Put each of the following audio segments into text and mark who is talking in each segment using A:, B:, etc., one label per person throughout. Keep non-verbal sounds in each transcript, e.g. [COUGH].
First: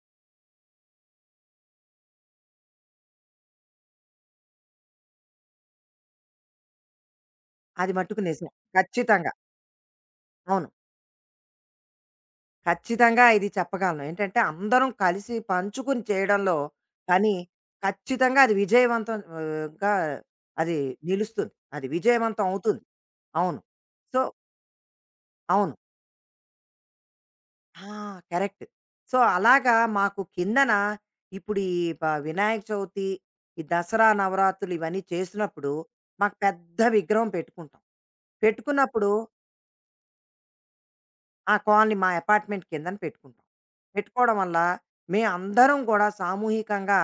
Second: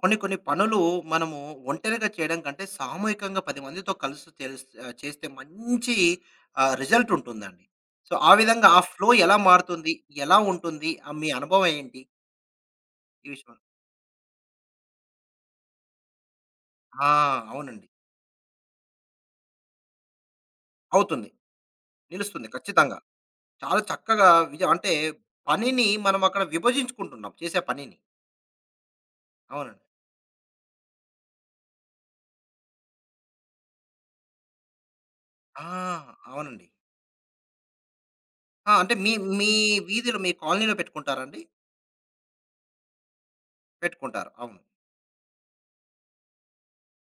A: కొన్ని కొన్ని పనులు మనము ఒంటరిగా చేయడం కంటే సామూహికంగా 10 మందితో కలిసి చేస్తే మంచి రిజల్ట్ ఉంటుందండి.
B: అది
A: సో,
B: మట్టుకు
A: ఆ
B: నిజం.
A: విధంగా ఆ ఫ్లో
B: ఖచ్చితంగా.
A: ఎలా మారుతుంది? ఎలా
B: అవును.
A: ఉంటుంది? మీ అనుభవం ఏంటి
B: ఖచ్చితంగా
A: ఈ
B: ఇది
A: విషయంలో?
B: చెప్పగలను. ఏంటంటే అందరం కలిసి పంచుకుని చేయడంలో
A: ఆ!
B: పని
A: అవునండి.
B: ఖచ్చితంగా అది విజయవంతం గా అది
A: అవుతుంది.
B: నిలుస్తుంది. అది విజయవంతం
A: నిలుస్తుంది
B: అవుతుంది.
A: ఖచ్చితంగా.
B: అవును.
A: చాలా
B: సో
A: చక్కగా అంటే
B: అవును.
A: పనిని మనం అక్కడ విభజించుకుంటున్నాం చేసే
B: ఆ!
A: పనిని.
B: కరెక్ట్. సో, అలాగా
A: అవునండి.
B: మాకు కిందన ఇప్పుడు ఈ వినాయక చవితి, ఈ దసరా, నవరాత్రులు ఇవన్నీ
A: ఆ!
B: చేసినప్పుడు మాకు
A: అవునండి.
B: పెద్ద విగ్రహం పెట్టుకుంటాం.
A: ఆ! అంటే
B: పెట్టుకున్నప్పుడు
A: మీ మీ వీధిలో మీ కాలనీలో పెట్టుకుంటారా అండి?
B: ఆ కాలనీ మా అపార్ట్మెంట్ కిందన పెట్టుకుంటాం.
A: పెట్టుకుంటారు.
B: పెట్టుకోవడం వల్ల
A: అవును.
B: మేమందరం కూడా సామూహికంగా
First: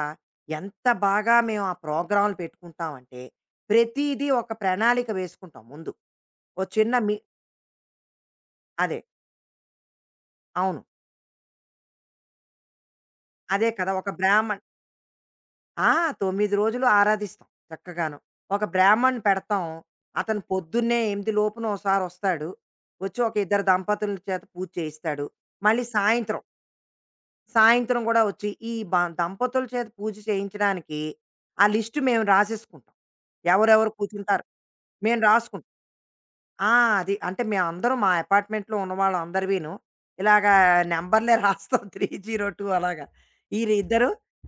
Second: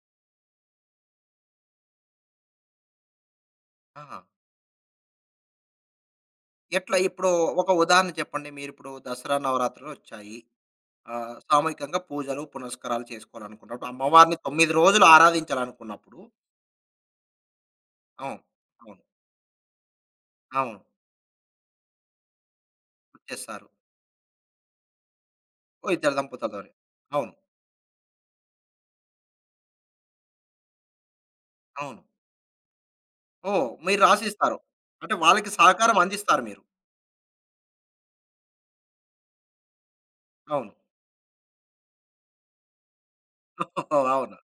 B: ఎంత బాగా మేము ఆ ప్రోగ్రామ్‌లు పెట్టుకుంటామంటే,
A: ఆహా!
B: ప్రతీదీ ఒక ప్రణాళిక వేసుకుంటాం ముందు. ఓ చిన్న
A: ఎట్లా
B: మీ
A: ఇప్పుడు ఒక ఉదాహరణ చెప్పండి. మీరిప్పుడు
B: అదే.
A: దసరా, నవరాత్రులొచ్చాయి.
B: అవును.
A: సామూహికంగా పూజలు, పునస్కారాలు
B: అదే
A: చేసుకోవాలనుకున్నప్పుడు,
B: కదా! ఒక
A: అమ్మవారిని
B: బ్రాహ్మణ్
A: 9 రోజులు
B: ఆ!
A: ఆరాధించాలనుకున్నప్పుడు
B: 9 రోజులు ఆరాధిస్తాం చక్కగాను.
A: అవును.
B: ఒక
A: అవును.
B: బ్రాహ్మణ్‌ని పెడతాం. అతను
A: అవును.
B: పొద్దున్నే 8 లోపున ఓసారి వస్తాడు. వచ్చి ఒక ఇద్దరు
A: వచ్చేస్తారు.
B: దంపతుల చేత పూజ చేయిస్తాడు. మళ్ళీ
A: ఓ ఇద్దరు
B: సాయంత్రం
A: దంపతులతోని. అవును.
B: సాయంత్రం గూడా వచ్చి, ఈ బ దంపతుల చేత పూజ చేయించడానికి ఆ లిస్ట్
A: అవును.
B: మేము రాసేసుకుంటాం.
A: ఓహ్!
B: ఎవరెవరు
A: మీరు
B: కూర్చుంటారు?
A: రాసిస్తారు. అంటే
B: మేము
A: వాళ్ళకి
B: రాసుకుంటాం.
A: సహకారం అందిస్తారు మీరు.
B: ఆ! అది. అంటే మేమందరం మా అపార్ట్మెంట్‌లో ఉన్నవాళ్ళందరివీను ఇలాగా
A: అవును.
B: నంబర్‌లే రాస్తాం [LAUGHS] 302 అలాగా.
A: ఓహో,
B: ఈళ్ళిద్దరు
A: అవును.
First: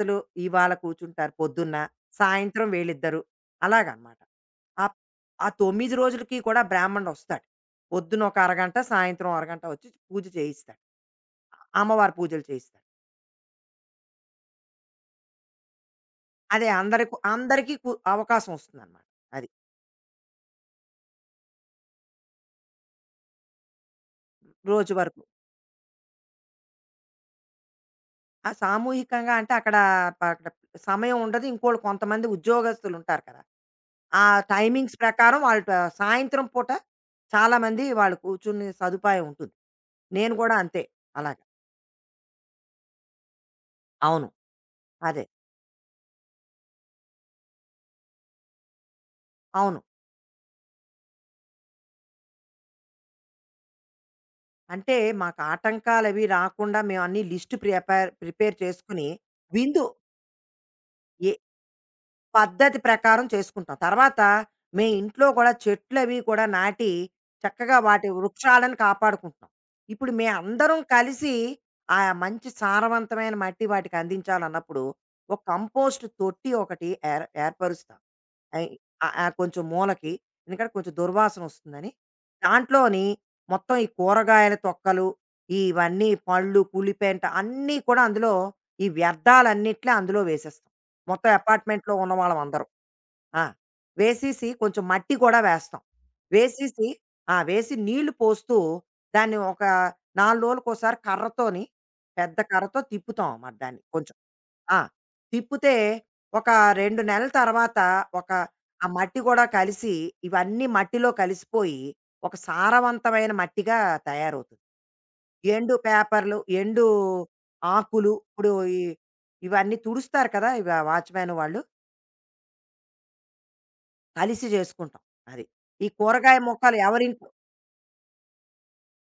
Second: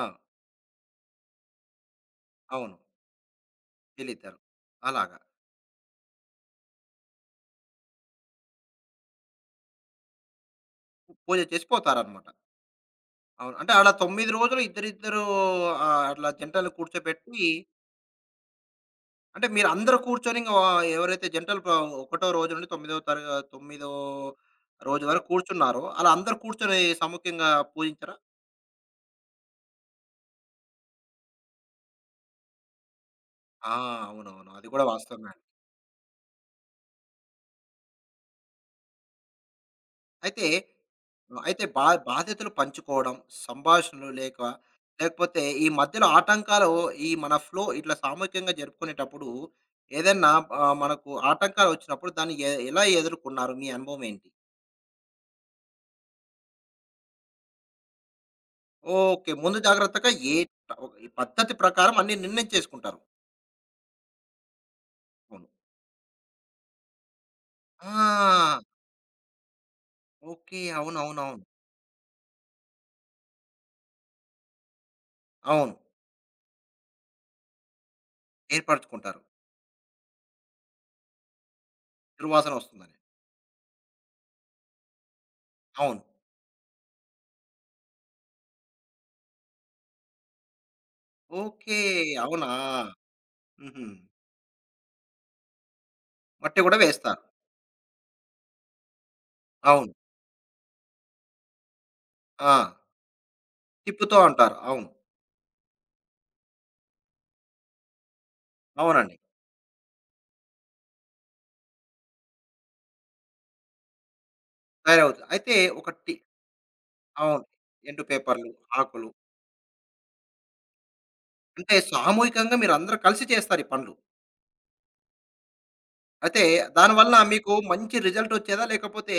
A: ఆ!
B: ఇవాళ కూర్చుంటారు పొద్దున్న, సాయంత్రం
A: అవును.
B: వీళ్ళిద్దరు అలాగనమాట.
A: వీళ్ళిద్దరు.
B: ఆప్
A: అలాగా.
B: ఆ 9 రోజులకి కూడా బ్రాహ్మణుడొస్తాడు. పొద్దున ఒక అరగంట, సాయంత్రం అరగంట వచ్చి పూజ చేయిస్తాడు.
A: పూజ చేసి
B: అమ్మవారి
A: పోతారనమాట.
B: పూజలు చేయిస్తాడు.
A: అవును. అంటే అలా 9 రోజులు ఇద్దరిద్దరు అట్లా
B: అదే
A: జంటలు
B: అందరికి
A: కూర్చోబెట్టి
B: అందరికీ కు అవకాశం వస్తుందనమాట.
A: అంటే
B: అది.
A: మీరందరూ కూర్చొని ఇంగ వ ఎవరైతే జంటలు ప ఒకటో రోజు నుండి తొమ్మిదో
B: రోజు
A: రోజు
B: వరకు.
A: వరకు కూర్చున్నారో, అలా అందరూ కూర్చొని సముఖ్యంగా పూజించారా?
B: ఆ సామూహికంగా అంటే అక్కడ అక్కడ సమయం ఉండదు. ఇంకోళ్ళు కొంతమంది ఉద్యోగస్తులుంటారు కదా!
A: ఆ!
B: ఆ
A: అవునవును. అది కూడా
B: టైమింగ్స్
A: వాస్తవమే
B: ప్రకారం
A: అండి.
B: వాళ్ళు సాయంత్రం పూట చాలామంది వాళ్ళు కూర్చునే సదుపాయం ఉంటుంది. నేను
A: అయితే
B: గూడా అంతే అలాగ.
A: అయితే బాధ్యతలు పంచుకోవడం, సంభాషణలు
B: అవును.
A: లేక
B: అదే.
A: లేకపోతే ఈ మధ్యలో ఆటంకాలు ఈ మన ఫ్లో ఇట్లా సామూహికంగా జరుపుకునేటప్పుడు
B: అవును.
A: ఏదన్నా మనకు ఆటంకాలు వచ్చినప్పుడు దాన్ని ఎలా ఎదుర్కొన్నారు? మీ అనుభవం ఏంటి?
B: అంటే మాకు ఆటంకాలవి రాకుండా మేమన్నీ లిస్ట్ ప్రిపేర్ ప్రిపేర్ చేసుకొని
A: ఓకే. ముందు
B: విందు
A: జాగ్రత్తగా ఏ ట ఈ
B: ఏ
A: పద్ధతి ప్రకారం అన్నీ నిర్ణయం
B: పద్ధతి
A: చేసుకుంటారు.
B: ప్రకారం చేసుకుంటాం. తర్వాత మే ఇంట్లో
A: అవును.
B: కూడా చెట్లవి కూడా నాటి, చక్కగా వాటి
A: ఆ!
B: వృక్షాలను కాపాడుకుంటున్నాం. ఇప్పుడు మే
A: ఓకే.
B: అందరం
A: అవునవునవును.
B: కలిసి
A: అవును. అవును.
B: ఆ మంచి సారవంతమైన మట్టి వాటికందించాలన్నప్పుడు, ఒక
A: అవును.
B: కంపోస్ట్ తొట్టి ఒకటి ఏర్పరుస్తాం. అయ్ ఆ-
A: ఏర్పరచుకుంటారు.
B: ఆ కొంచెం మూలకి ఎందుకంటే కొంచెం దుర్వాసన వస్తుందని
A: దుర్వాసన వస్తుందని.
B: దాంట్లోని మొత్తం ఈ కూరగాయల తొక్కలు
A: అవును.
B: ఇవన్నీ పళ్ళు పులిపెంట అన్నీ కూడా అందులో ఈ వ్యర్థాలన్నిట్లే అందులో వేసేస్తాం మొత్తం
A: ఓకే.
B: అపార్ట్మెంట్లో ఉన్న వాళ్ళం
A: అవునా!
B: అందరం. ఆ,
A: హుహు.
B: వేసేసి కొంచెం మట్టి కూడా వేస్తాం
A: మట్టి గూడా
B: వేసేసి
A: వేస్తారు.
B: ఆ వేసి నీళ్లు పోస్తూ దాన్ని ఒక
A: అవును.
B: నాలుగు రోజులకు ఒకసారి కర్రతోని పెద్ద
A: ఆ!
B: కర్రతో తిప్పుతాం అన్నమాట దాన్ని కొంచెం.
A: తిప్పుతూ ఉంటారు.
B: ఆ!
A: అవును.
B: తిప్పితే ఒక 2 నెలల తర్వాత ఒక ఆ
A: అవునండి.
B: మట్టి కూడా కలిసి ఇవన్నీ మట్టిలో కలిసిపోయి ఒక సారవంతమైన మట్టిగా తయారవుతుంది.
A: తయారవుతుంది. అయితే
B: ఎండు
A: ఒక
B: పేపర్‌లు, ఎండు
A: అవును. ఎండు
B: ఆకులు
A: పేపర్‌లు,
B: ఇప్పుడు ఈ
A: ఆకులు
B: ఇవన్నీ తుడుస్తారు కదా! ఇవి ఆ వాచ్‌మ్యాన్ వాళ్ళు.
A: అంటే సామూహికంగా మీరందరూ కలిసి చేస్తారు ఈ పనులు.
B: కలిసి చేసుకుంటాం అది. ఈ కూరగాయ
A: అయితే
B: మొక్కలు
A: దానివల్ల
B: ఎవరింట్లో.
A: మీకు మంచి రిజల్ట్ వచ్చేదా? లేకపోతే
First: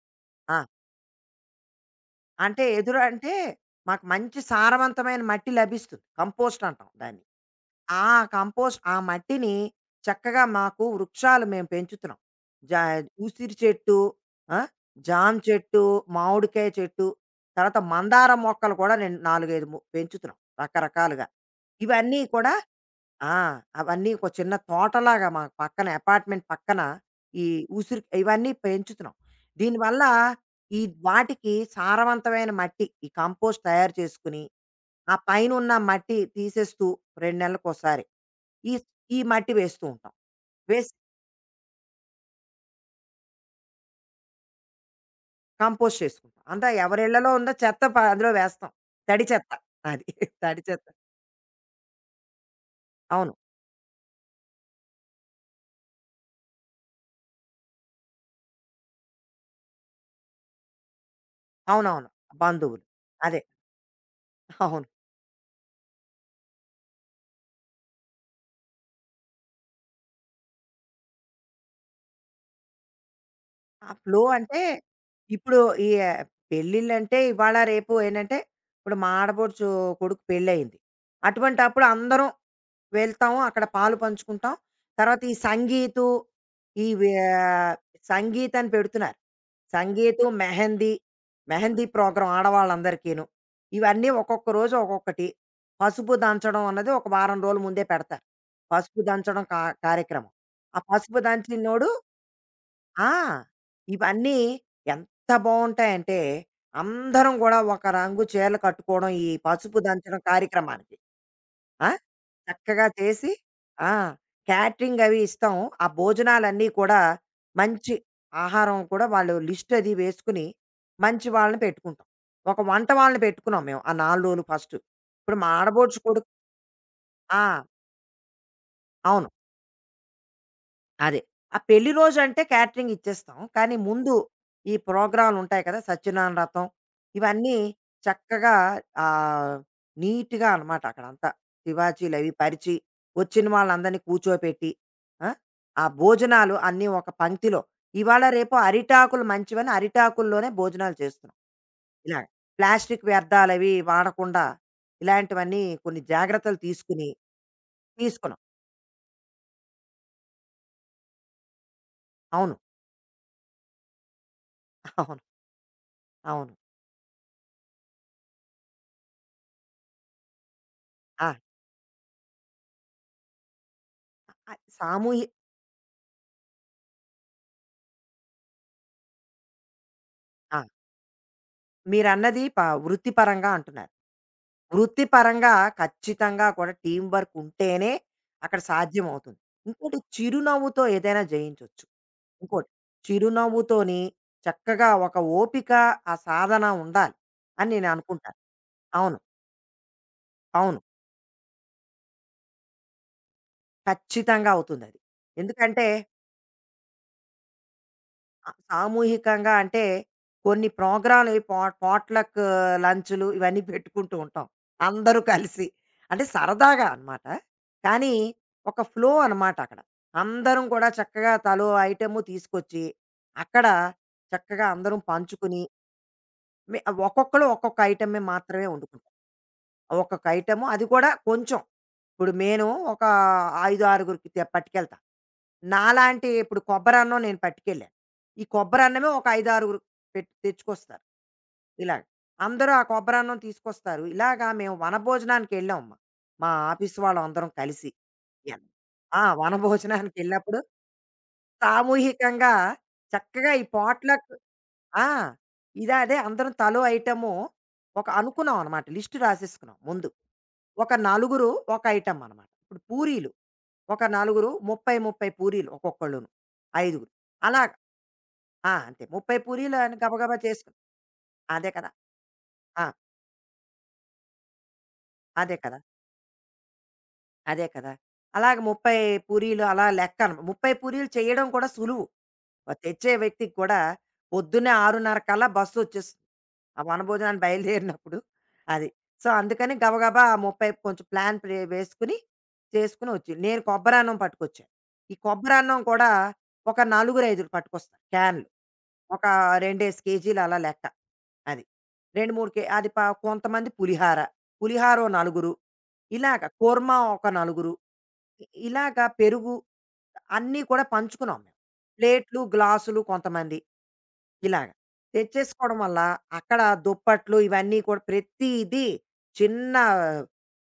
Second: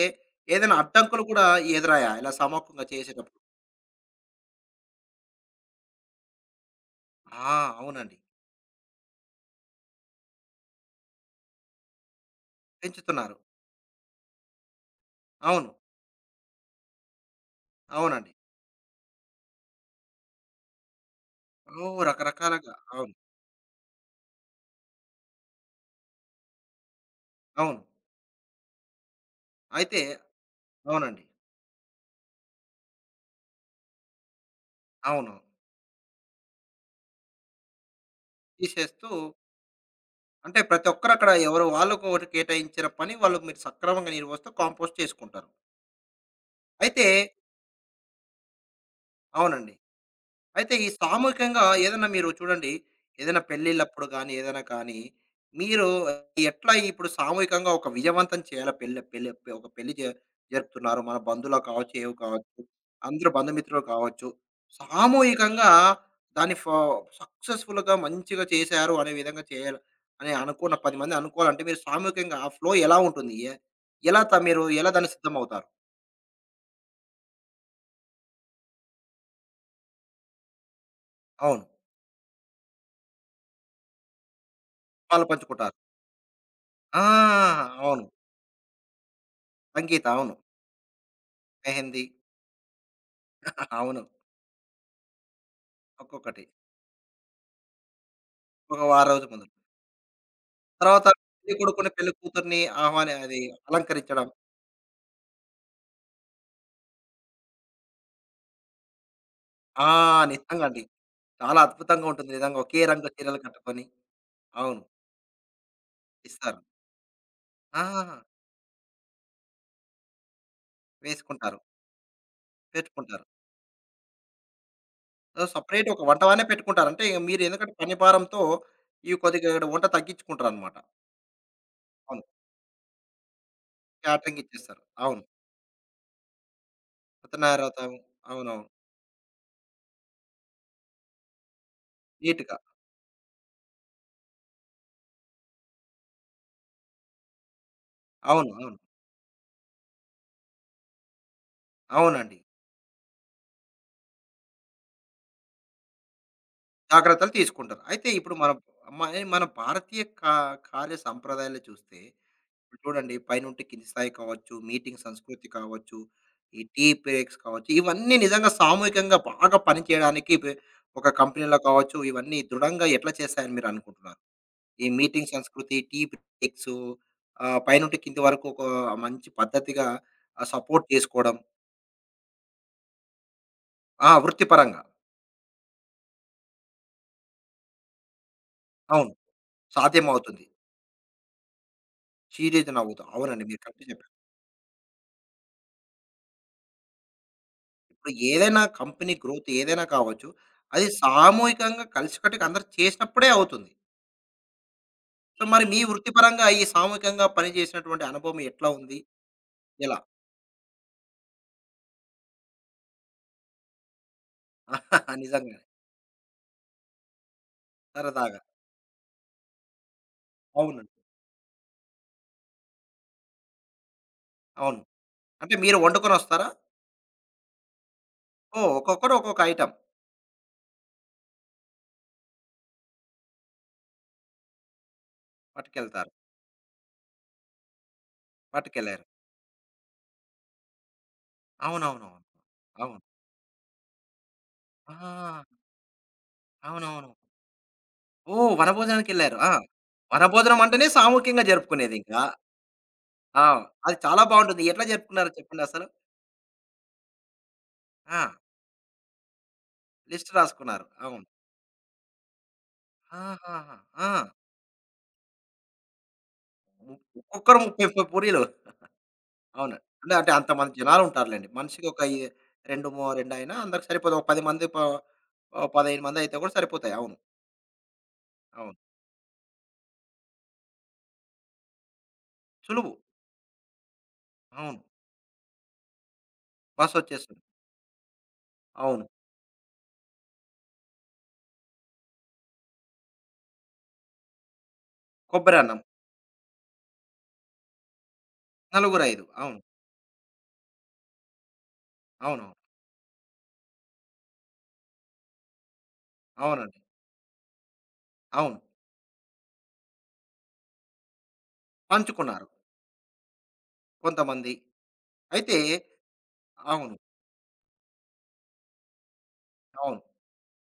B: ఆ!
A: ఏదైనా అడ్డంకులు కూడా ఎదురయ్యాయా? ఇలా
B: అంటే
A: సమూహంగా
B: ఎదురు అంటే
A: చేసేటప్పుడు?
B: మాకు మంచి సారవంతమైన మట్టి లభిస్తుంది. కంపోస్ట్ అంటాం దాన్ని.
A: ఆ!
B: ఆ
A: అవునండి.
B: కంపోస్ట్ ఆ మట్టిని చక్కగా మాకు వృక్షాలు మేము పెంచుతున్నాం. జా
A: పెంచుతున్నారు.
B: ఉసిరి చెట్టు, ఆ! జామ
A: అవును.
B: చెట్టు, మామిడికాయ చెట్టు, తర్వాత మందార
A: అవునండి.
B: మొక్కలు కూడా నేను 4, 5 మొ పెంచుతున్నాం రకరకాలుగా.
A: ఓహ్!
B: ఇవన్నీ కూడా.
A: రకరకాలుగా. అవును.
B: ఆ! అవన్నీ ఒక చిన్న తోటలాగా మాకు పక్కన అపార్ట్‌మెంట్ పక్కన ఈ
A: అవును.
B: ఉసిరి ఇవన్నీ పెంచుతున్నాం.
A: అయితే
B: దీనివల్ల ఈ
A: అవునండి.
B: వాటికి సారవంతమైన మట్టి ఈ కంపోస్ట్ తయారు చేసుకుని, ఆ
A: అవును.
B: పైనున్న మట్టి తీసేస్తూ 2 నెలలకోసారి ఈ
A: తీసేస్తూ
B: ఈ మట్టి వేస్తూ ఉంటాం.
A: అంటే ప్రతి
B: వేసి
A: ఒక్కరు అక్కడ ఎవరు వాళ్ళకు ఒకటి కేటాయించిన పని వాళ్ళు మీరు సక్రమంగా నిర్వహిస్తూ కాంపోస్ట్ చేసుకుంటారు.
B: కంపోస్ట్ చేసుకుంటాం. అంతా
A: అయితే
B: ఎవరిళ్ళలో ఉందో చెత్త ప అందులో వేస్తాం. తడి చెత్త
A: అవునండి.
B: అది. [LAUGHS] తడి
A: అయితే ఈ
B: చెత్త.
A: సామూహికంగా ఏదైనా మీరు చూడండి,
B: అవును.
A: ఏదైనా పెళ్ళిళ్ళప్పుడు గానీ, ఏదైనా కానీ, మీరు ఎట్లా ఇప్పుడు సామూహికంగా ఒక విజయవంతం చేయాలా పెళ్ళి పెళ్ళి ఒక పెళ్లి జ జరుపుతున్నారు. మన బంధువులు కావచ్చు,
B: అవునవును.
A: ఏవి కావచ్చు,
B: బంధువులు.
A: అందరూ
B: అదే.
A: బంధుమిత్రులు కావచ్చు.
B: అవును.
A: సామూహికంగా దాన్ని సక్సెస్‌ఫుల్‌గా మంచిగా చేశారు అనే విధంగా చేయాలి అని అనుకున్న 10 మంది అనుకోవాలంటే, మీరు సామూహికంగా ఆ ఫ్లో ఎలా ఉంటుంది?
B: ఆ
A: ఎలా
B: ఫ్లో అంటే
A: మీరు ఎలా దానికి
B: ఇప్పుడు
A: సిద్ధమవుతారు?
B: ఈ పెళ్ళిళ్ళంటే ఇవాళ రేపు ఏంటంటే ఇప్పుడు మా ఆడపడుచు కొడుకు పెళ్ళయింది.
A: అవును.
B: అటువంటప్పుడు అందరం వెళ్తాము. అక్కడ పాలు పంచుకుంటాం. తర్వాత
A: పాలు
B: ఈ
A: పంచుకుంటారు.
B: సంగీతు ఈ
A: ఆ!
B: వే
A: అవును.
B: సంగీత్ అని పెడుతున్నారు.
A: సంగీత
B: సంగీతు,
A: అవును.
B: మెహందీ, మెహందీ
A: మెహందీ.
B: ప్రోగ్రాం ఆడవాళ్ళందరికీను.
A: అవును.
B: ఇవన్నీ ఒక్కొక్క రోజు ఒక్కొక్కటి. పసుపు
A: ఒక్కొక్కటి.
B: దంచడం అన్నది ఒక వారం రోజుల ముందే పెడతారు.
A: ఒక
B: పసుపు
A: వారం రోజుల
B: దంచడం
A: ముందు.
B: కా కార్యక్రమం. ఆ
A: తర్వాత
B: పసుపు
A: పెళ్లి కొడుకుని,
B: దంచినోడు.
A: పెళ్లి కూతుర్ని
B: ఆ!
A: ఆహ్వాని అది అలంకరించడం.
B: ఇవన్నీ ఎంత బావుంటాయంటే, అందరం గూడా ఒక రంగు చీరలు కట్టుకోవడం, ఈ పసుపు
A: ఆ!
B: దంచడం
A: నిజంగా అండి.
B: కార్యక్రమానికి.
A: చాలా
B: ఆ!
A: అద్భుతంగా ఉంటుంది నిజంగా. ఒకే
B: చక్కగా
A: రంగు
B: చేసి
A: చీరలు కట్టుకొని.
B: ఆ!
A: అవును.
B: క్యాటరింగ్ అవి ఇస్తాం. ఆ
A: ఇస్తారు.
B: భోజనాలన్నీ కూడా
A: ఆ!
B: మంచి ఆహారం కూడా వాళ్ళు లిస్ట్ అది వేసుకుని, మంచి వాళ్ళని
A: వేసుకుంటారు.
B: పెట్టుకుంటాం. ఒక వంట వాళ్ళని
A: పెట్టుకుంటారు.
B: పెట్టుకున్నాం మేము. ఆ 4 రోజులు ఫస్టు. ఇప్పుడు
A: సో,
B: మా
A: సెపరేట్
B: ఆడబోడుచు
A: ఒక
B: కొడుకు.
A: వంటవాడినే పెట్టుకుంటారు. అంటే ఇక
B: ఆ!
A: మీరు ఎందుకంటే పని భారంతో ఇవి
B: అవును.
A: కొద్దిగా ఇక్కడ వంట తగ్గించుకుంటారన్నమాట.
B: అదే. ఆ పెళ్లి
A: అవును.
B: రోజంటే క్యాటరింగ్ ఇచ్చేస్తాం. కానీ ముందు
A: క్యాటరింగ్
B: ఈ
A: ఇచ్చేస్తారు. అవును.
B: ప్రోగ్రాములుంటాయి కదా! సత్యనారాయణ వ్రతం ఇవన్నీ
A: సత్యనారాయణ వ్రతం.
B: చక్కగా
A: అవునవును.
B: ఆహ్, నీట్‌గా అనమాట అక్కడంతా. తివాచీలవి
A: నీట్‌గా.
B: పరిచి, వచ్చిన వాళ్ళందరినీ కూర్చోపెట్టి, ఆ! ఆ భోజనాలు అన్నీ ఒక పంక్తిలో ఇవాళ,
A: అవును.
B: రేపు
A: అవును.
B: అరిటాకులు మంచివని అరిటాకుల్లోనే భోజనాలు చేస్తున్నాం. ఇలాగ.
A: అవునండి.
B: ప్లాస్టిక్ వ్యర్థాలవి వాడకుండా ఇలాంటివన్నీ కొన్ని జాగ్రత్తలు తీసుకుని
A: జాగ్రత్తలు తీసుకుంటారు. అయితే ఇప్పుడు
B: తీసుకున్నాం.
A: మన మన మన భారతీయ కార్య సంప్రదాయాలు చూస్తే
B: అవును.
A: చూడండి పైనుండి కింది స్థాయి కావచ్చు, మీటింగ్
B: అవును.
A: సంస్కృతి కావచ్చు,
B: అవును.
A: ఈ టీ బ్రేక్స్ కావచ్చు, ఇవన్నీ నిజంగా సామూహికంగా బాగా పనిచేయడానికి ఒక
B: ఆ!
A: కంపెనీలో కావచ్చు, ఇవన్నీ దృఢంగా ఎట్లా చేస్తాయని మీరు అనుకుంటున్నారు?
B: అ
A: ఈ
B: సామూహి
A: మీటింగ్ సంస్కృతి, టీ బ్రేక్స్ పైనుండి కింది వరకు ఒక మంచి పద్ధతిగా
B: ఆ!
A: సపోర్ట్ చేసుకోవడం.
B: మీరన్నది ప వృత్తిపరంగా అంటున్నారు.
A: ఆ! వృత్తిపరంగా.
B: వృత్తిపరంగా ఖచ్చితంగా కూడా టీమ్ వర్క్ ఉంటేనే అక్కడ
A: అవును.
B: సాధ్యమవుతుంది. ఇంకోటి
A: సాధ్యమవుతుంది.
B: చిరునవ్వుతో ఏదైనా జయించొచ్చు.
A: చిరు
B: ఇంకోటి
A: నవ్వుతో అవునండి. మీరు కరెక్ట్
B: చిరునవ్వుతోని
A: చెప్పారు.
B: చక్కగా ఒక ఓపిక, ఆ సాధన ఉండాలి అని నేను
A: ఇప్పుడు
B: అనుకుంటాను.
A: ఏదైనా కంపెనీ
B: అవును.
A: గ్రోత్ ఏదైనా కావచ్చు.
B: అవును.
A: అది సామూహికంగా కలిసికట్టుగా అందరూ చేసినప్పుడే అవుతుంది.
B: ఖచ్చితంగా అవుతుందది.
A: సో, మరి మీ
B: ఎందుకంటే
A: వృత్తిపరంగా ఈ సామూహికంగా పని చేసినటువంటి అనుభవం ఎట్లా ఉంది?
B: సామూహికంగా అంటే
A: ఎలా?
B: కొన్ని ప్రోగ్రాంలు ఈ పో పోట్లక్ లంచ్‌లు ఇవన్నీ పెట్టుకుంటూ ఉంటాం.
A: [LAUGHS]
B: అందరూ
A: నిజంగానే.
B: కలిసి. అంటే సరదాగా అనమాట. కానీ
A: సరదాగా.
B: ఒక ఫ్లో అనమాట అక్కడ. అందరం కూడా
A: అవునండి.
B: చక్కగా తలో ఐటెము తీసుకొచ్చి, అక్కడ చక్కగా
A: అవును.
B: అందరం
A: అంటే
B: పంచుకుని
A: మీరు వండుకొనొస్తారా?
B: మి ఒక్కొక్కళ్ళు ఒక్కొక్క ఐటమే మాత్రమే
A: ఓహ్!
B: వండుకుంటాం.
A: ఒక్కొక్కరు ఒక్కొక్క ఐటెమ్
B: ఒక్కొక్క ఐటము అది కూడా కొంచెం. ఇప్పుడు నేను ఒక 5, 6 తే పట్టుకెళ్తా.
A: పట్టుకెళ్తారు.
B: నాలాంటి ఇప్పుడు కొబ్బరన్నం నేను పట్టుకెళ్ళాను. ఈ
A: పట్టుకెళ్లారు.
B: కొబ్బరన్నమే ఒక 5, 6 పెట్ తెచ్చుకొస్తారు. ఇలాగ.
A: అవునవునవును.
B: అందరూ ఆ
A: అవును.
B: కొబ్బరన్నం తీసుకొస్తారు. ఇలాగా మేము
A: ఆ!
B: వనభోజనానికెళ్ళాం. మా మా ఆఫీస్
A: అవునవును.
B: వాళ్ళందరం కలిసి.
A: ఓహ్!
B: ఎన్ ఆ!
A: వనభోజనానికెళ్లారు. ఆ!
B: వనభోజనానికెళ్ళినప్పుడు
A: వనభోజనం అంటేనే సామూహికంగా జరుపుకునేదింకా.
B: సామూహికంగా
A: ఆ!
B: చక్కగా ఈ
A: అది చాలా
B: పాట్‌లక్.
A: బావుంటుంది. ఎట్లా
B: ఆ!
A: జరుపుకున్నారో చెప్పండసలు?
B: ఇదా అదే అందరం తలో ఐటెము ఒక
A: ఆ!
B: అనుకున్నాం అనమాట. లిస్ట్ రాసేసుకున్నాం ముందు.
A: లిస్ట్ రాసుకున్నారు.
B: ఒక
A: అవును.
B: నలుగురు ఒక ఐటెమ్ అనమాట. ఇప్పుడు పూరీలు
A: ఆహాహా!
B: ఒక
A: ఆ!
B: నలుగురు 30, 30 పూరీలు ఒక్కొక్కళ్ళును.
A: ము
B: ఐదుగురు.
A: ఒక్కొక్కరు
B: అలా
A: 30, 30 పూరీలు.
B: అంతే. 30
A: అవును.
B: పూరీలు అని
A: అంటే అంటే
B: గబగబా చేసుకు
A: అంతమంది జనాలుంటారులెండి.
B: అదే
A: మనిషికి
B: కదా!
A: ఒక ఈ
B: ఆ!
A: 2 అయినా అందరికి సరిపోదు. ఒక 10 మంది ప
B: అదే
A: ఆహ్,
B: కదా!
A: 15 మంది అయితే కూడా సరిపోతాయి. అవును.
B: అదే కదా! అలాగ
A: అవును.
B: 30 పూరీలు అలా లెక్క అనమాట. 30 పూరీలు చేయడం కూడా సులువు. ఆ
A: సులువు.
B: తెచ్చే వ్యక్తికి కూడా పొద్దున్నే
A: అవును.
B: 6:30 కల్లా బస్సొచ్చేస్తుంది. ఆ
A: బసొచ్చేస్తుంది.
B: వనభోజనానికి బయలుదేరినప్పుడు అది.
A: అవును.
B: సో, అందుకని గబగబా 30 కొంచెం ప్లాన్ వేసుకొని, చేసుకొని వచ్చి నేను కొబ్బరన్నం పట్టుకొచ్చాను. ఈ
A: కొబ్బరన్నం.
B: కొబ్బరన్నం కూడా ఒక నలుగురు, ఐదుగురు పట్టుకొస్తారు క్యాన్‌లు.
A: నలుగురు,
B: ఒక
A: ఐదుగురు. అవును.
B: 2, 2 కేజీలు అలా లెక్క. అది. 2, 3
A: అవునవును.
B: కే అది ప కొంతమంది పులిహార, పులిహార ఓ నలుగురు, ఇలాగ
A: అవునండి.
B: కుర్మా ఒక నలుగురు,
A: అవును.
B: ఇలాగ పెరుగు అన్నీ కూడా పంచుకున్నాం మేము. ప్లేట్లు,
A: పంచుకున్నారు
B: గ్లాసులు కొంతమంది.
A: కొంతమంది.
B: ఇలాగ.
A: అయితే
B: తెచ్చేసుకోవడం వల్ల అక్కడ
A: అవును.
B: దుప్పట్లు ఇవన్నీ కూడా ప్రతీది చిన్న
A: అవును.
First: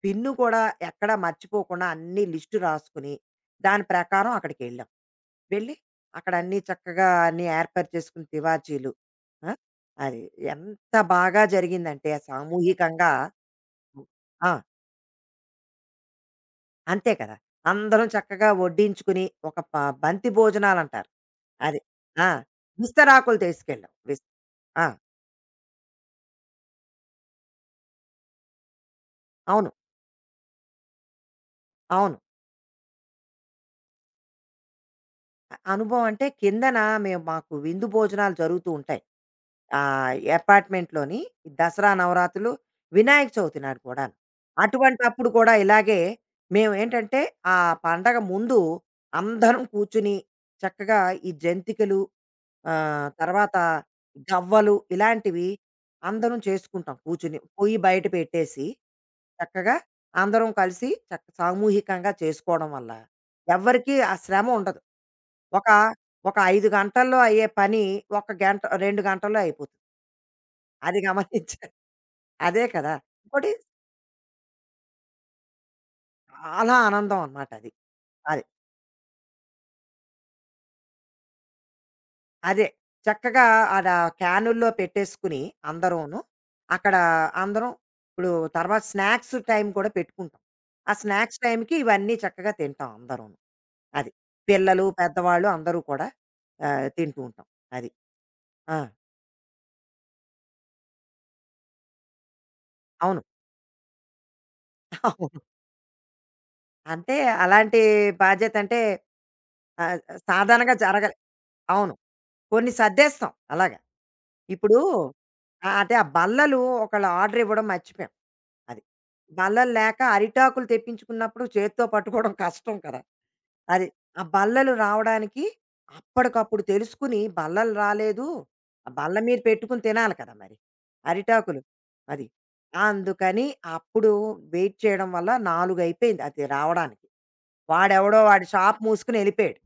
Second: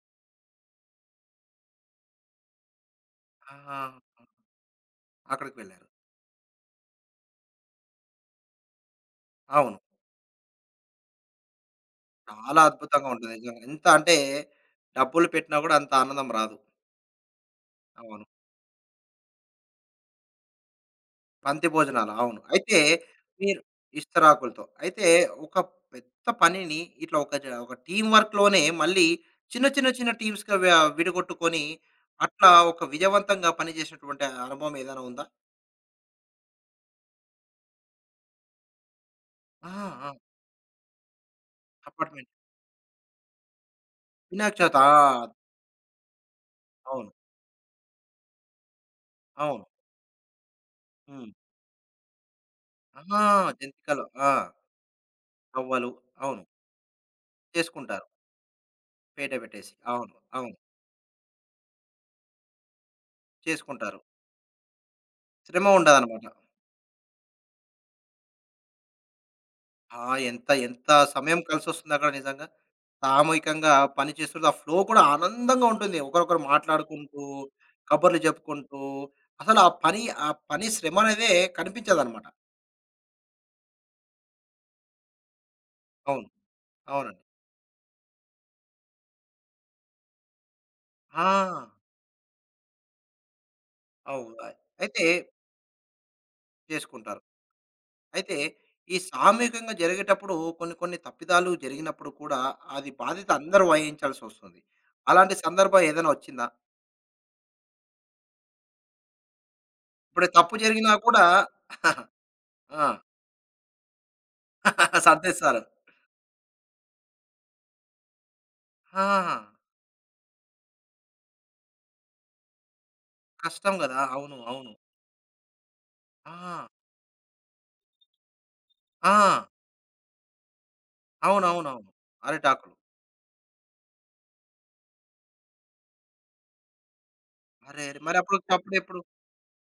B: పిన్ను కూడా ఎక్కడ మర్చిపోకుండా అన్ని లిస్టు రాసుకుని,
A: ఆహా!
B: దాని ప్రకారం అక్కడికెళ్ళాం.
A: అక్కడికి
B: వెళ్ళి
A: వెళ్లారు.
B: అక్కడ అన్నీ చక్కగా అన్నీ ఏర్పాటు చేసుకుని తివాచీలు. ఆ!
A: అవును.
B: అది ఎంత బాగా జరిగిందంటే
A: చాలా అద్భుతంగా
B: సామూహికంగా.
A: ఉంటుంది నిజంగా. ఎంత అంటే
B: ఆ!
A: డబ్బులు పెట్టినా కూడా అంత ఆనందం రాదు.
B: అంతే కదా! అందరం
A: అవును.
B: చక్కగా వడ్డించుకుని ఒక బంతి భోజనాలంటారు.
A: పంక్తి
B: అది.
A: భోజనాలు.
B: ఆ!
A: అవును. అయితే
B: విస్తరాకులు
A: మీరు
B: తీసుకెళ్ళాం. విస్
A: ఇస్తరాకులతో.
B: ఆ!
A: అయితే ఒక పెద్ద పనిని ఇట్లా ఒక టీమ్ వర్క్‌లోనే మళ్ళీ చిన్న,
B: అవును.
A: చిన్న, చిన్న టీమ్స్‌గా విడగొట్టుకొని
B: అవును.
A: అట్లా ఒక విజయవంతంగా పనిచేసినటువంటి అనుభవం ఏదైనా ఉందా?
B: అనుభవం అంటే కిందన మేము మాకు విందు భోజనాలు జరుగుతూ ఉంటాయి.
A: ఆ! ఆ!
B: అపార్ట్మెంట్‌లోని దసరా,
A: అపార్ట్‌మెంట్.
B: నవరాత్రులు, వినాయక చవితి నాడు కూడాను.
A: వినాయక చవితి. ఆ!
B: అటువంటప్పుడు కూడా ఇలాగే
A: అవును.
B: మేమేంటంటే, ఆ పండగ ముందు అందరం
A: అవును.
B: కూర్చుని చక్కగా
A: హ్మ్.
B: ఈ జంతికలు. ఆ!
A: ఆ!
B: తర్వాత
A: జంతికలు. ఆ!
B: గవ్వలు ఇలాంటివి
A: రవ్వలు.
B: అందరం
A: అవును.
B: చేసుకుంటాం కూర్చొని. పొయ్యి
A: చేసుకుంటారు.
B: బయట పెట్టేసి
A: పేట పెట్టేసి.
B: చక్కగా
A: అవును.
B: అందరం
A: అవును.
B: కలిసి సామూహికంగా చేసుకోవడం వల్ల ఎవ్వరికీ
A: చేసుకుంటారు.
B: ఆ శ్రమ ఉండదు. ఒక,
A: శ్రమ ఉండదనమాట.
B: ఒక 5 గంటల్లో అయ్యే పని ఒక గంట 2 గంటల్లో అయిపోతుంది.
A: ఆ! ఎంత ఎంత
B: అది
A: సమయం
B: గమనించాను.
A: కలిసొస్తుంది అక్కడ నిజంగా.
B: అదే కదా! ఇంకోటి
A: సామూహికంగా పని చేస్తుంటే ఆ ఫ్లో కూడా ఆనందంగా ఉంటుంది. ఒకరొకరు
B: చాలా ఆనందం
A: మాట్లాడుకుంటూ,
B: అన్నమాట అది.
A: కబుర్లు
B: అది.
A: చెప్పుకుంటూ, అసలు ఆ పని ఆ పని శ్రమ అనేదే కనిపించదనమాట.
B: అదే. చక్కగా ఆడ క్యానుల్లో పెట్టేసుకుని అందరూను.
A: అవును.
B: అక్కడ
A: అవునండి.
B: అందరం ఇప్పుడు తర్వాత స్నాక్స్ టైమ్ కూడా పెట్టుకుంటాం. ఆ
A: ఆ!
B: స్నాక్స్ టైమ్‌కి ఇవన్నీ చక్కగా తింటాం అందరూను. అది.
A: అవును.
B: పిల్లలు,
A: అయితే
B: పెద్దవాళ్ళు అందరూ కూడా తింటూ
A: చేసుకుంటారు.
B: ఉంటాం. అది.
A: అయితే
B: ఆ!
A: ఈ సామూహికంగా జరిగేటప్పుడు కొన్ని కొన్ని తప్పిదాలు జరిగినప్పుడు కూడా అది
B: అవును.
A: బాధ్యత అందరూ వహించాల్సొస్తుంది. అలాంటి
B: అవును.
A: సందర్భం ఏదైనా వచ్చిందా?
B: అంటే అలాంటి బాధ్యతంటే ఆహ్,
A: ఇప్పుడు తప్పు
B: సాధారణంగా
A: జరిగినా
B: జరగదు.
A: కూడా
B: అవును. కొన్ని
A: ఆ!
B: సర్దేస్తాం అలాగ. ఇప్పుడు
A: [LAUGHS] సర్దేస్తారు.
B: అదే ఆ బల్లలు ఒకళ్ళు ఆర్డర్ ఇవ్వడం మర్చిపోయాం. అది.
A: ఆ!
B: బల్లలు లేక అరిటాకులు తెప్పించుకున్నప్పుడు చేత్తో పట్టుకోవడం కష్టం కదా!
A: కష్టం
B: అది.
A: గదా!
B: ఆ
A: అవును. అవును.
B: బల్లలు రావడానికి అప్పటికప్పుడు
A: ఆ!
B: తెలుసుకుని బల్లలు రాలేదు. ఆ
A: ఆ!
B: బల్ల మీద పెట్టుకొని తినాలి కదా మరి. అరిటాకులు.
A: అవునవునవును.
B: అది.
A: అరిటాకులు.
B: అందుకని అప్పుడు వెయిట్ చేయడం వల్ల 4 అయిపోయింది అది రావడానికి.
A: అరేరే!
B: వాడెవడో వాడి షాప్
A: మరప్పుడొచ్చినప్పుడెప్పుడు?
B: మూసుకొని ఎళ్ళిపోయాడు.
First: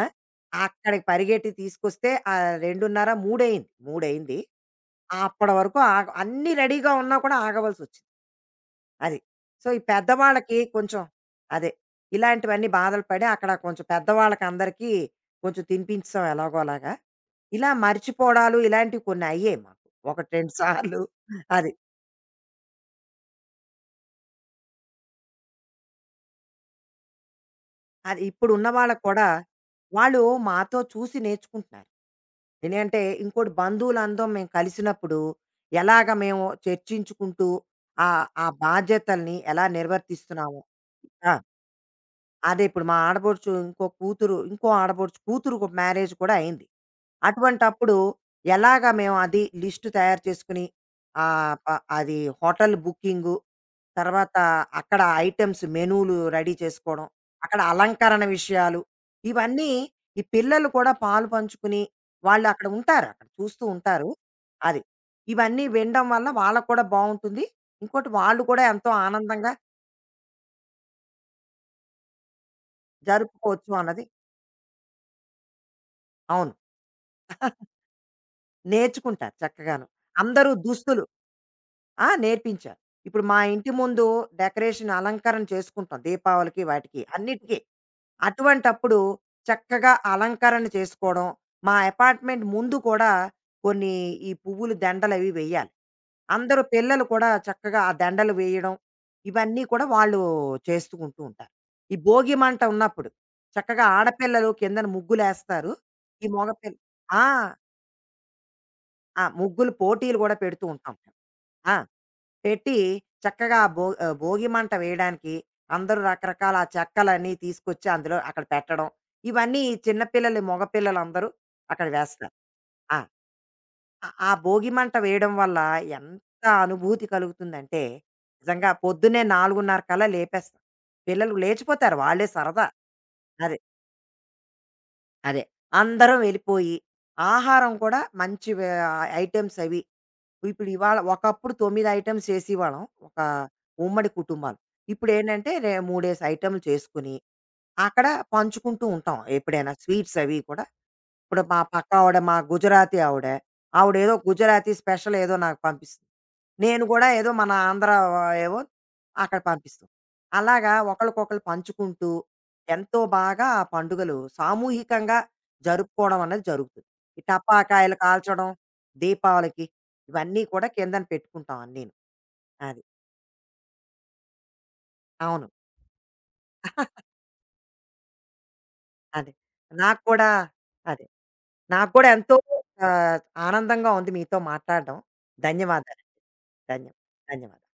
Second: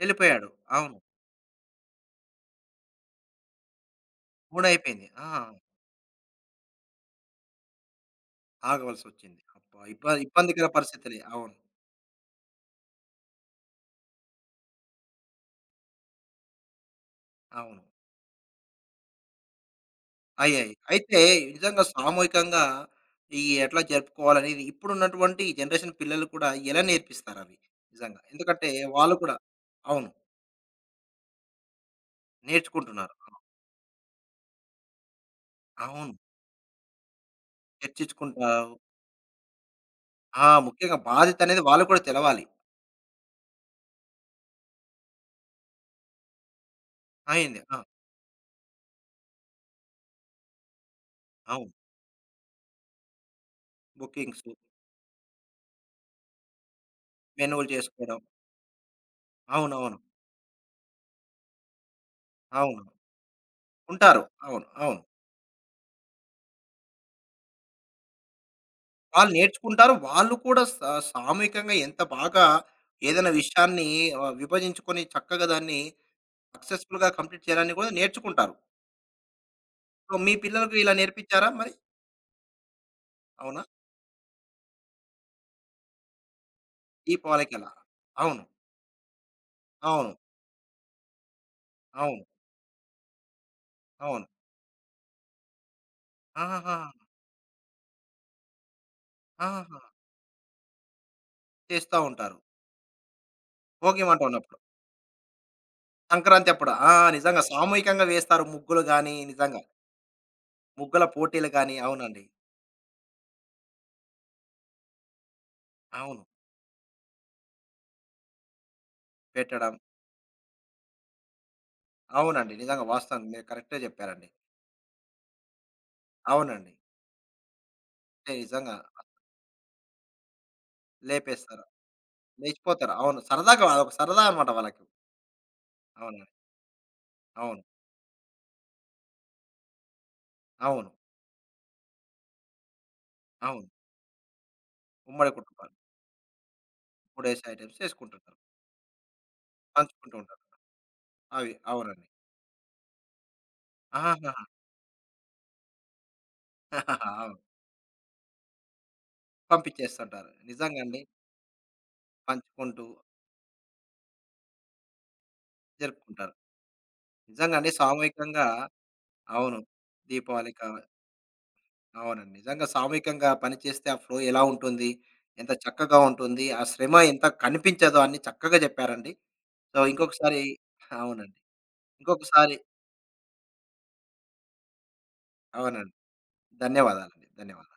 B: ఆ!
A: ఎళ్ళిపోయాడు. అవును.
B: అక్కడికి పరిగెట్టి తీసుకొస్తే 2:30, 3 అయింది. 3 అయింది.
A: 3 అయిపోయింది. ఆ!
B: అప్పటి వరకు అన్నీ రెడీగా ఉన్నా కూడా ఆగవలసొచ్చింది. అది.
A: ఆగవలసొచ్చింది.
B: సో,
A: అబ్బా!
B: ఈ పెద్దవాళ్ళకి
A: ఇబ్బందికర
B: కొంచెం
A: పరిస్థితులే. అవును.
B: అదే. ఇలాంటివన్నీ బాధలు పడి అక్కడ కొంచెం పెద్దవాళ్ళకందరికీ కొంచెం తినిపించేసాం ఎలాగోలాగా. ఇలా
A: అవును.
B: మర్చిపోవడాలు ఇలాంటివి కొన్ని అయ్యాయి మాకు. 1, 2
A: అయ్యాయి.
B: సార్లు.
A: అయితే
B: అది.
A: నిజంగా సామూహికంగా ఈ ఎట్లా జరుపుకోవాలనేది ఇప్పుడున్నటువంటి జనరేషన్ పిల్లలు కూడా ఎలా నేర్పిస్తారవి? నిజంగా.
B: అది ఇప్పుడు ఉన్న
A: ఎందుకంటే
B: వాళ్ళకి
A: వాళ్ళు
B: కూడా
A: కూడా అవును.
B: వాళ్ళు మాతో చూసి నేర్చుకుంటున్నారు. ఎందుకంటే
A: నేర్చుకుంటున్నారు.
B: ఇంకోటి బంధువులందరం మేము కలిసినప్పుడు ఎలాగ
A: అవును.
B: మేము చర్చించుకుంటూ ఆ, ఆ
A: చర్చించుకుంటారు.
B: బాధ్యతల్ని ఎలా
A: ఆ!
B: నిర్వర్తిస్తున్నాము.
A: ముఖ్యంగా
B: ఆ!
A: బాధ్యతనేది వాళ్ళకి కూడా తెలవాలి.
B: అదే ఇప్పుడు మా ఆడపడుచు ఇంకో కూతురు ఇంకో ఆడపడుచు కూతురుకు మ్యారేజ్ కూడా అయింది.
A: అయింది. ఆ!
B: అటువంటప్పుడు ఎలాగ మేము అది లిస్ట్ తయారు చేసుకొని, ఆహ్, ప
A: అవును.
B: అది హోటల్ బుకింగు, తర్వాత
A: బుకింగ్సు,
B: అక్కడ ఐటెమ్స్ మెనూలు రెడీ చేసుకోవడం, అక్కడ
A: మెనువులు చేసుకోవడం.
B: అలంకరణ విషయాలు, ఇవన్నీ
A: అవునవును.
B: ఈ పిల్లలు కూడా పాలు పంచుకుని వాళ్ళు అక్కడ
A: అవును. అవును
B: ఉంటారు. అక్కడ చూస్తూ ఉంటారు.
A: ఉంటారు. అవును.
B: అది.
A: అవును.
B: ఇవన్నీ వినడం వల్ల వాళ్ళకి కూడా బావుంటుంది. ఇంకోటి వాళ్ళు కూడా ఎంతో
A: వాళ్ళు
B: ఆనందంగా
A: నేర్చుకుంటారు. వాళ్ళు కూడా సామూహికంగా ఎంత బాగా ఏదైనా
B: జరుపుకోవచ్చు
A: విషయాన్ని
B: అన్నది.
A: విభజించుకొని చక్కగా దాన్ని
B: అవును.
A: సక్సెస్‌ఫుల్‌గా కంప్లీట్ చేయాలని కూడా నేర్చుకుంటారు.
B: నేర్చుకుంటారు చక్కగాను.
A: సో, మీ
B: అందరూ
A: పిల్లలకు ఇలా
B: దుస్తులు.
A: నేర్పించారా మరి?
B: నేర్పించారు. ఇప్పుడు మా
A: అవునా?
B: ఇంటి ముందు డెకరేషన్, అలంకరణ చేసుకుంటాం దీపావళికి, వాటికి అన్నిటికి.
A: దీపావళికలా. అవును.
B: అటువంటప్పుడు చక్కగా
A: అవును.
B: అలంకరణ చేసుకోవడం, మా
A: అవును.
B: అపార్ట్‌మెంట్ ముందు కూడా కొన్ని
A: అవును.
B: ఈ పువ్వుల దండలవి వెయ్యాలి. అందరూ
A: ఆహాహా!
B: పిల్లలు కూడా చక్కగా ఆ దండలు వేయడం, ఇవన్నీ
A: ఆహాహా!
B: కూడా వాళ్ళు చేసుకుంటూ ఉంటారు. ఈ
A: చేస్తా
B: భోగి
A: ఉంటారు.
B: మంట ఉన్నప్పుడు చక్కగా
A: భోగి మంట
B: ఆడపిల్లలు
A: ఉన్నప్పుడు.
B: కిందన ముగ్గులేస్తారు. ఈ
A: సంక్రాంతి అప్పుడు.
B: మగపిల్ల.
A: ఆ!
B: ఆ!
A: నిజంగా సామూహికంగా వేస్తారు ముగ్గులు గాని,
B: ఆ!
A: నిజంగా.
B: ముగ్గులు పోటీలు గూడా పెడుతూ ఉంటాం
A: ముగ్గుల
B: మేము.
A: పోటీలు
B: ఆ!
A: గాని. అవునండి.
B: పెట్టి చక్కగా ఆ భోగి మంట వేయడానికి అందరూ
A: అవును.
B: రకరకాల ఆ చెక్కలన్నీ తీసుకొచ్చి అందులో అక్కడ పెట్టడం. ఇవన్నీ
A: పెట్టడం.
B: చిన్న పిల్లలు, మగ పిల్లలందరూ అక్కడ వేస్తారు.
A: అవునండి. నిజంగా
B: ఆ!
A: వాస్తవం. మీరు కరెక్టే చెప్పారండి.
B: ఆ భోగి మంట వేయడం వల్ల ఎంత
A: అవునండి.
B: అనుభూతి కలుగుతుందంటే,
A: ఏ
B: నిజంగా
A: నిజంగా.
B: పొద్దున్నే 4:30 కల్లా లేపేస్తాం. పిల్లలు
A: లేపేస్తారు.
B: లేచిపోతారు వాళ్ళే సరదా.
A: లేచిపోతారు. అవును.
B: అదే.
A: సరదాగా అదొక సరదా అనమాట వాళ్ళకి.
B: అదే. అందరం
A: అవునండి.
B: వెళ్ళిపోయి
A: అవును.
B: ఆహారం కూడా మంచి వే ఐటెమ్స్ అవి ఇప్పుడు
A: అవును.
B: ఇవాళ ఒకప్పుడు 9 ఐటెమ్స్ చేసేవాళ్ళం. ఒక
A: అవును.
B: ఉమ్మడి కుటుంబాలు.
A: ఉమ్మడి
B: ఇప్పుడేంటంటే
A: కుటుంబాలు.
B: రె మూడేసి ఐటెమ్‌లు చేసుకొని,
A: ఫుడేస్ ఐటెమ్స్
B: అక్కడ
A: చేసుకుంటుంటారు.
B: పంచుకుంటూ ఉంటాం ఎప్పుడైనా
A: పంచుకుంటూ
B: స్వీట్స్ అవి
A: ఉంటారు.
B: కూడా. ఇప్పుడు
A: అవి.
B: మా
A: అవునండి.
B: పక్కావిడ మా గుజరాతీ ఆవిడ. ఆవిడేదో
A: ఆహాహా!
B: గుజరాతీ స్పెషల్ ఏదో నాకు పంపిస్తుంది. నేను
A: [LAUGHS]
B: గూడా ఏదో
A: అవును.
B: మన ఆంధ్ర ఏవో అక్కడ పంపిస్తాం.
A: పంపించేస్తుంటారు.
B: అలాగా
A: నిజంగా అండి.
B: ఒకళ్ళకొకళ్ళు పంచుకుంటూ
A: పంచుకుంటూ
B: ఎంతో బాగా ఆ పండుగలు సామూహికంగా జరుపుకోవడం
A: జరుపుకుంటారు.
B: అనేది జరుగుతుంది. ఈ
A: నిజంగా అండి
B: టపాకాయలు
A: సామూహికంగా
B: కాల్చడం,
A: అవును.
B: దీపావళికి ఇవన్నీ
A: దీపావళి
B: కూడా
A: కా
B: కిందన పెట్టుకుంటాం అన్నీను.
A: అవునండి. నిజంగా
B: అది.
A: సామూహికంగా పనిచేస్తే ఆ ఫ్లో ఎలా ఉంటుంది?
B: అవును.
A: ఎంత చక్కగా ఉంటుంది? ఆ శ్రమ ఎంత కనిపించదో అన్ని చక్కగా చెప్పారండి.
B: అదే.
A: సో
B: నాకు కూడా
A: ఇంకొకసారి
B: అదే.
A: అవునండి.
B: నాకు కూడా ఎంతో
A: ఇంకొకసారి
B: ఆహ్, ఆనందంగా ఉంది మీతో మాట్లాడడం.
A: అవునండి.
B: ధన్యవాదాలు. ధన్య
A: ధన్యవాదాలండి.
B: ధన్యవాదాలు.
A: ధన్యవాదాలు.